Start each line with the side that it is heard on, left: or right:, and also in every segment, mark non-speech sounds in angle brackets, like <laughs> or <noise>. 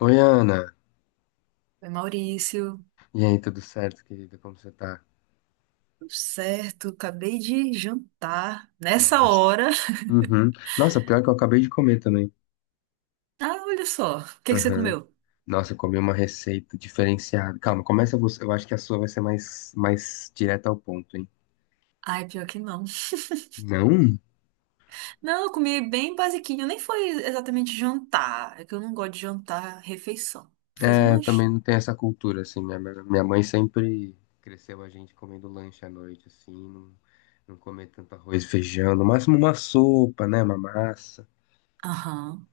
left: Oi, Ana.
right: Oi, Maurício,
left: E aí, tudo certo, querida? Como você tá?
right: tudo certo? Acabei de jantar nessa
left: Nossa.
right: hora. <laughs>
left: Uhum. Nossa, pior que eu acabei de comer também.
right: Ah, olha só, o que que você
left: Uhum.
right: comeu?
left: Nossa, eu comi uma receita diferenciada. Calma, começa você. Eu acho que a sua vai ser mais direta ao ponto, hein?
right: Ai, pior que não.
left: Não?
right: Não, eu comi bem basiquinho, nem foi exatamente jantar, é que eu não gosto de jantar refeição. Fiz um
left: É, eu também
right: lanchinho.
left: não tenho essa cultura, assim. Minha mãe sempre cresceu a gente comendo lanche à noite, assim. Não, não comer tanto arroz e feijão. No máximo uma sopa, né? Uma massa.
right: Aham.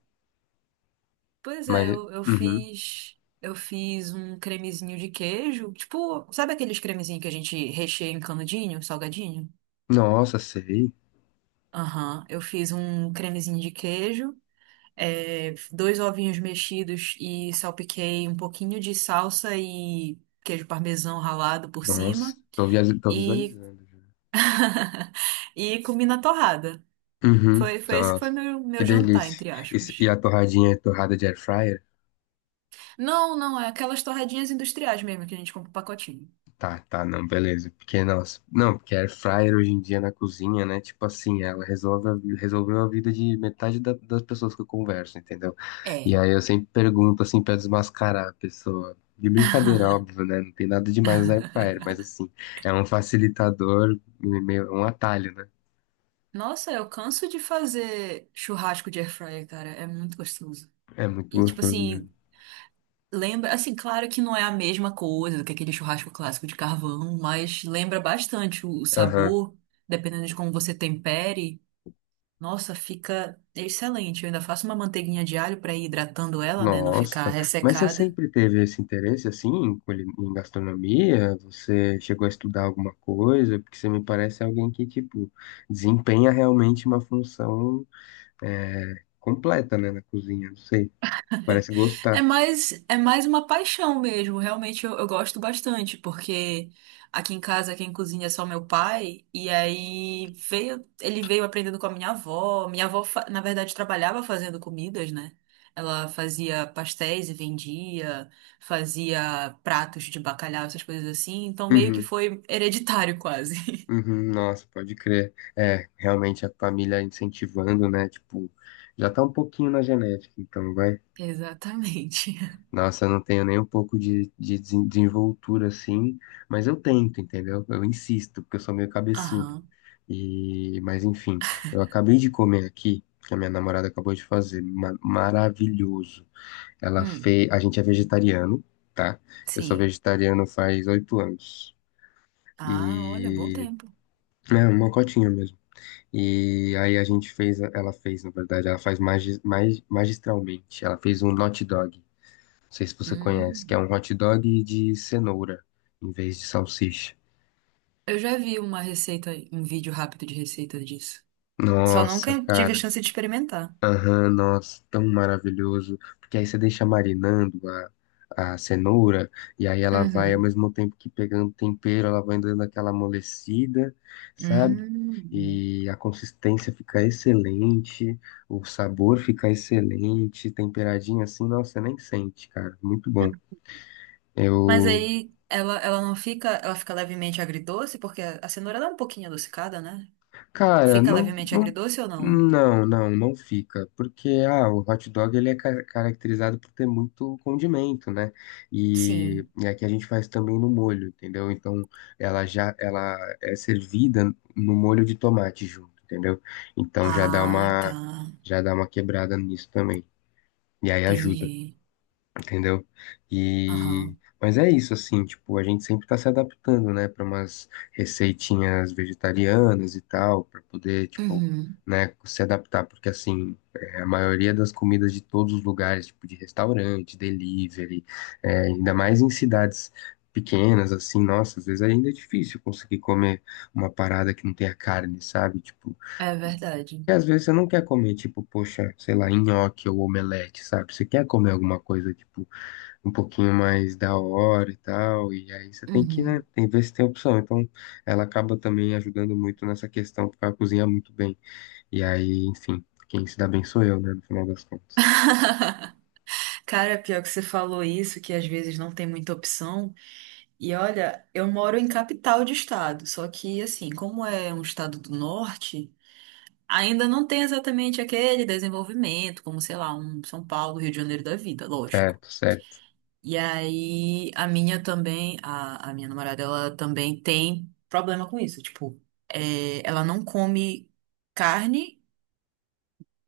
right: Pois é,
left: Mas,
right: eu, eu
left: uhum.
right: fiz, eu fiz um cremezinho de queijo, tipo, sabe aqueles cremezinhos que a gente recheia em canudinho, salgadinho?
left: Nossa, sei.
right: Aham, eu fiz um cremezinho de queijo. É, dois ovinhos mexidos e salpiquei um pouquinho de salsa e queijo parmesão ralado por
left: Nossa,
right: cima
left: tô, tô
right: e
left: visualizando.
right: <laughs> e comi na torrada.
left: Uhum.
right: Foi esse que foi
left: Nossa,
right: meu,
left: que
right: meu jantar,
left: delícia.
right: entre
left: Isso- e
right: aspas.
left: a torradinha é torrada de air fryer?
right: Não, não, é aquelas torradinhas industriais mesmo que a gente compra o pacotinho.
left: Tá, tá, não, beleza. Porque, nossa, não, porque air fryer hoje em dia na cozinha, né? Tipo assim, ela resolve, a resolveu a vida de metade das pessoas que eu converso, entendeu? E
right: É.
left: aí eu sempre pergunto, assim, pra desmascarar a pessoa. De brincadeira,
right: <laughs>
left: óbvio, né? Não tem nada demais no air fryer, mas assim, é um facilitador, meio, um atalho, né?
right: Nossa, eu canso de fazer churrasco de air fryer, cara, é muito gostoso.
left: É muito
right: E tipo
left: gostoso mesmo.
right: assim, lembra, assim, claro que não é a mesma coisa do que aquele churrasco clássico de carvão, mas lembra bastante o sabor, dependendo de como você tempere. Nossa, fica excelente. Eu ainda faço uma manteiguinha de alho para ir hidratando ela, né, não ficar
left: Nossa, mas você
right: ressecada.
left: sempre teve esse interesse assim em, em gastronomia? Você chegou a estudar alguma coisa? Porque você me parece alguém que, tipo, desempenha realmente uma função é, completa, né, na cozinha. Não sei, parece gostar.
right: É mais uma paixão mesmo. Realmente eu gosto bastante, porque aqui em casa quem cozinha é só meu pai, e aí veio, ele veio aprendendo com a minha avó. Minha avó, na verdade, trabalhava fazendo comidas, né? Ela fazia pastéis e vendia, fazia pratos de bacalhau, essas coisas assim. Então meio que
left: Uhum,
right: foi hereditário quase. <laughs>
left: uhum, nossa, pode crer. É, realmente a família incentivando, né? Tipo, já tá um pouquinho na genética, então vai.
right: Exatamente.
left: Nossa, eu não tenho nem um pouco de desenvoltura assim, mas eu tento, entendeu? Eu insisto, porque eu sou meio cabeçudo.
right: Aham.
left: E, mas enfim, eu acabei de comer aqui, que a minha namorada acabou de fazer, maravilhoso. Ela
right: Hum,
left: fez, a gente é vegetariano, tá? Eu sou
right: sim.
left: vegetariano faz 8 anos.
right: Ah, olha, bom
left: E
right: tempo.
left: é uma cotinha mesmo. E aí a gente fez, ela fez, na verdade, ela faz mais magistralmente. Ela fez um hot dog. Não sei se você conhece, que é
right: Hum.
left: um hot dog de cenoura em vez de salsicha.
right: Eu já vi uma receita, um vídeo rápido de receita disso. Só
left: Nossa,
right: nunca tive a
left: cara.
right: chance de experimentar.
left: Aham, nossa, tão maravilhoso. Porque aí você deixa marinando a cenoura e aí ela vai ao
right: Uhum.
left: mesmo tempo que pegando tempero, ela vai dando aquela amolecida, sabe?
right: Hum.
left: E a consistência fica excelente, o sabor fica excelente, temperadinho assim, nossa, você nem sente, cara. Muito bom.
right: Mas
left: Eu
right: aí ela não fica, ela fica levemente agridoce, porque a cenoura ela é um pouquinho adocicada, né?
left: cara,
right: Fica
left: não,
right: levemente
left: não,
right: agridoce ou não?
left: não, não, não fica, porque ah, o hot dog ele é caracterizado por ter muito condimento, né? E,
right: Sim.
left: e aqui a gente faz também no molho, entendeu? Então ela é servida no molho de tomate junto, entendeu? Então já dá
right: Ah,
left: uma
right: tá.
left: já dá uma quebrada nisso também. E aí ajuda,
right: Entendi.
left: entendeu? E
right: Aham.
left: mas é isso assim, tipo, a gente sempre tá se adaptando, né, para umas receitinhas vegetarianas e tal, para poder, tipo,
right: Uhum.
left: né, se adaptar, porque assim, é, a maioria das comidas de todos os lugares, tipo de restaurante, delivery, é, ainda mais em cidades pequenas assim, nossa, às vezes ainda é difícil conseguir comer uma parada que não tenha carne, sabe? Tipo,
right: É verdade.
left: e às vezes você não quer comer, tipo, poxa, sei lá, nhoque ou omelete, sabe? Você quer comer alguma coisa, tipo, um pouquinho mais da hora e tal, e aí você tem que, né,
right: Uhum.
left: tem, ver se tem opção. Então, ela acaba também ajudando muito nessa questão, porque ela cozinha muito bem. E aí, enfim, quem se dá bem sou eu, né, no final das contas.
right: Cara, pior que você falou isso, que às vezes não tem muita opção. E olha, eu moro em capital de estado, só que assim, como é um estado do norte, ainda não tem exatamente aquele desenvolvimento, como sei lá, um São Paulo, Rio de Janeiro da vida, lógico.
left: Certo, certo.
right: E aí a minha também, a minha namorada, ela também tem problema com isso, tipo, é, ela não come carne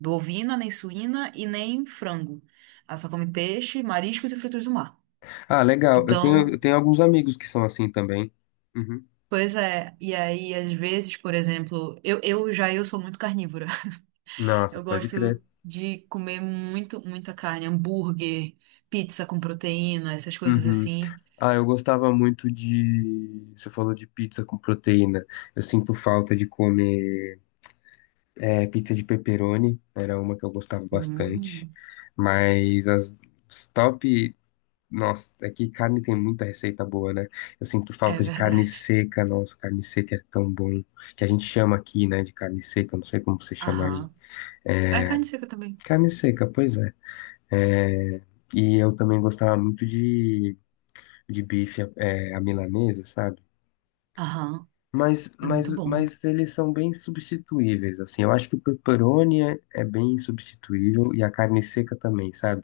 right: bovina, nem suína e nem frango. Ela só come peixe, mariscos e frutos do mar.
left: Ah, legal. Eu tenho, eu
right: Então,
left: tenho alguns amigos que são assim também. Uhum.
right: pois é, e aí às vezes, por exemplo, eu sou muito carnívora. <laughs>
left: Nossa,
right: Eu
left: pode crer.
right: gosto de comer muito, muita carne, hambúrguer, pizza com proteína, essas coisas
left: Uhum.
right: assim.
left: Ah, eu gostava muito de. Você falou de pizza com proteína. Eu sinto falta de comer. É, pizza de pepperoni era uma que eu gostava bastante,
right: Hum,
left: mas as top, nossa, é que carne tem muita receita boa, né? Eu sinto
right: é
left: falta de carne
right: verdade.
left: seca, nossa, carne seca é tão bom, que a gente chama aqui, né, de carne seca, eu não sei como você chama aí.
right: Aham. A carne seca também.
left: Carne seca, pois é. É, e eu também gostava muito de bife, é, a milanesa, sabe?
right: Aham,
left: Mas,
right: é
left: mas,
right: muito bom.
left: mas eles são bem substituíveis, assim. Eu acho que o pepperoni é bem substituível e a carne seca também, sabe?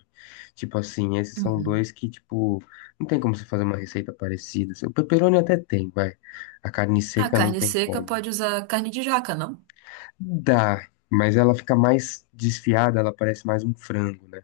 left: Tipo assim, esses são
right: Uhum.
left: dois que, tipo, não tem como você fazer uma receita parecida. Assim. O pepperoni até tem, vai. A carne
right: A
left: seca não
right: carne
left: tem
right: seca
left: como.
right: pode usar carne de jaca, não?
left: Dá, mas ela fica mais desfiada, ela parece mais um frango, né?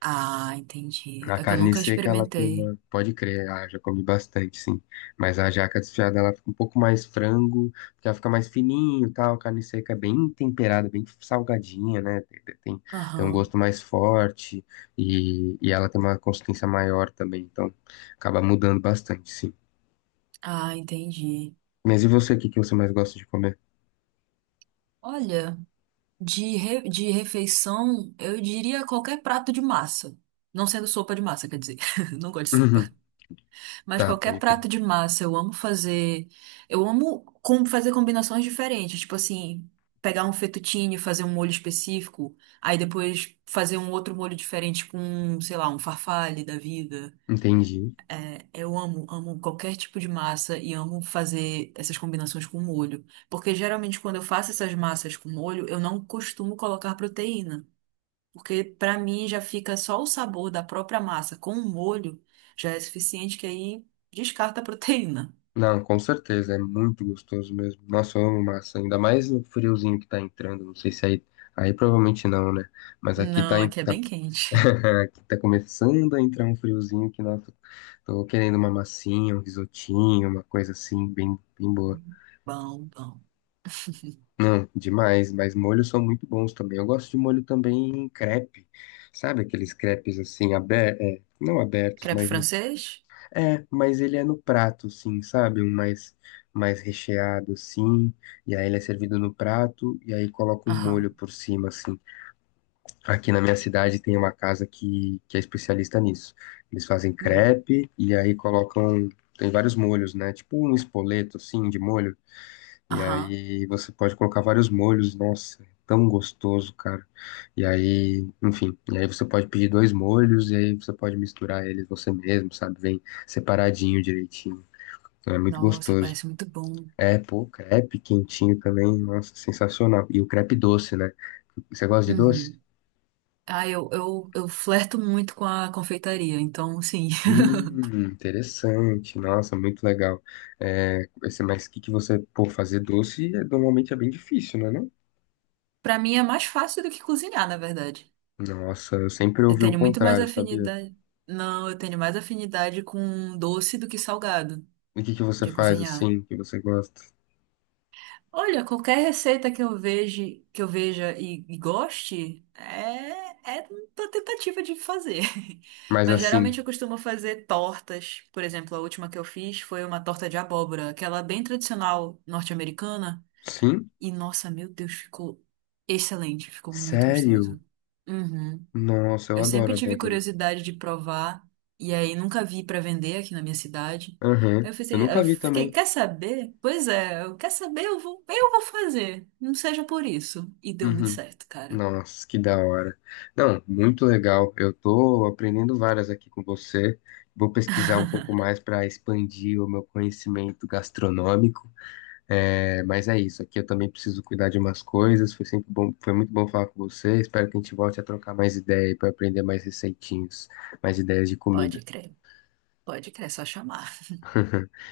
right: Ah, entendi.
left: A
right: É que eu
left: carne
right: nunca
left: seca, ela tem
right: experimentei.
left: uma. Pode crer, ah, já comi bastante, sim. Mas a jaca desfiada, ela fica um pouco mais frango, porque ela fica mais fininho e tal. A carne seca é bem temperada, bem salgadinha, né? Tem um
right: Aham.
left: gosto mais forte e, ela tem uma consistência maior também. Então, acaba mudando bastante, sim.
right: Ah, entendi.
left: Mas e você, o que que você mais gosta de comer?
right: Olha. De, de refeição, eu diria qualquer prato de massa. Não sendo sopa de massa, quer dizer, <laughs> não gosto de sopa.
left: Uhum.
right: Mas
left: Tá,
right: qualquer
left: pode crer.
right: prato de massa, eu amo fazer. Eu amo fazer combinações diferentes. Tipo assim, pegar um fettuccine, e fazer um molho específico, aí depois fazer um outro molho diferente com, sei lá, um farfalle da vida.
left: Entendi.
right: É, eu amo, amo qualquer tipo de massa e amo fazer essas combinações com molho. Porque geralmente quando eu faço essas massas com molho, eu não costumo colocar proteína. Porque pra mim já fica só o sabor da própria massa com o molho já é suficiente que aí descarta a proteína.
left: Não, com certeza, é muito gostoso mesmo. Nossa, eu amo massa, ainda mais no friozinho que tá entrando, não sei se aí, aí provavelmente não, né? Mas aqui tá,
right: Não, aqui é
left: tá,
right: bem quente.
left: <laughs> aqui tá começando a entrar um friozinho que, nossa, tô querendo uma massinha, um risotinho, uma coisa assim, bem, bem boa.
right: Bom, bom.
left: Não, demais, mas molhos são muito bons também. Eu gosto de molho também em crepe, sabe? Aqueles crepes assim, abertos, não abertos,
right: Crepe
left: mas no.
right: francês?
left: É, mas ele é no prato, sim, sabe? Um mais, mais recheado, sim. E aí ele é servido no prato e aí coloca um molho
right: Aham.
left: por cima, assim. Aqui na minha cidade tem uma casa que é especialista nisso. Eles fazem
right: Hum.
left: crepe e aí colocam. Tem vários molhos, né? Tipo um espoleto, assim, de molho. E
right: Aham.
left: aí você pode colocar vários molhos, nossa, é tão gostoso, cara. E aí, enfim, e aí você pode pedir dois molhos e aí você pode misturar eles você mesmo, sabe? Vem separadinho direitinho. Então é muito
right: Nossa,
left: gostoso.
right: parece muito bom.
left: É, pô, crepe quentinho também, nossa, sensacional. E o crepe doce, né? Você gosta de doce?
right: Uhum. Ah, eu flerto muito com a confeitaria, então, sim. <laughs>
left: Interessante, nossa, muito legal. É, esse- mas o que que você, pô, fazer doce é- normalmente é bem difícil, né, não?
right: Pra mim é mais fácil do que cozinhar, na verdade.
left: Nossa, eu sempre
right: Eu
left: ouvi o
right: tenho muito mais
left: contrário, sabia?
right: afinidade. Não, eu tenho mais afinidade com doce do que salgado
left: E o que que você
right: de
left: faz
right: cozinhar.
left: assim, que você gosta?
right: Olha, qualquer receita que eu veja, e goste, é, é uma tentativa de fazer. <laughs>
left: Mas
right: Mas
left: assim,
right: geralmente eu costumo fazer tortas. Por exemplo, a última que eu fiz foi uma torta de abóbora, aquela bem tradicional norte-americana.
left: sim?
right: E nossa, meu Deus, ficou excelente, ficou muito
left: Sério?
right: gostoso. Uhum.
left: Nossa, eu
right: Eu
left: adoro
right: sempre tive
left: abóbora.
right: curiosidade de provar, e aí nunca vi pra vender aqui na minha cidade.
left: Aham.
right: Aí eu
left: Eu
right: pensei, eu
left: nunca vi
right: fiquei,
left: também.
right: quer saber? Pois é, eu quer saber, eu vou fazer. Não seja por isso. E deu muito
left: Uhum.
right: certo, cara.
left: Nossa, que da hora. Não, muito legal. Eu tô aprendendo várias aqui com você. Vou pesquisar um pouco mais para expandir o meu conhecimento gastronômico. É, mas é isso. Aqui eu também preciso cuidar de umas coisas. Foi sempre bom, foi muito bom falar com você. Espero que a gente volte a trocar mais ideia para aprender mais receitinhos, mais ideias de
right: Pode
left: comida.
right: crer, pode crer, é só chamar.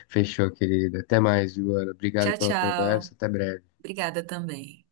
left: Fechou, querido. Até mais, Joana. Obrigado
right: Tchau,
left: pela conversa.
right: tchau.
left: Até breve.
right: Obrigada também.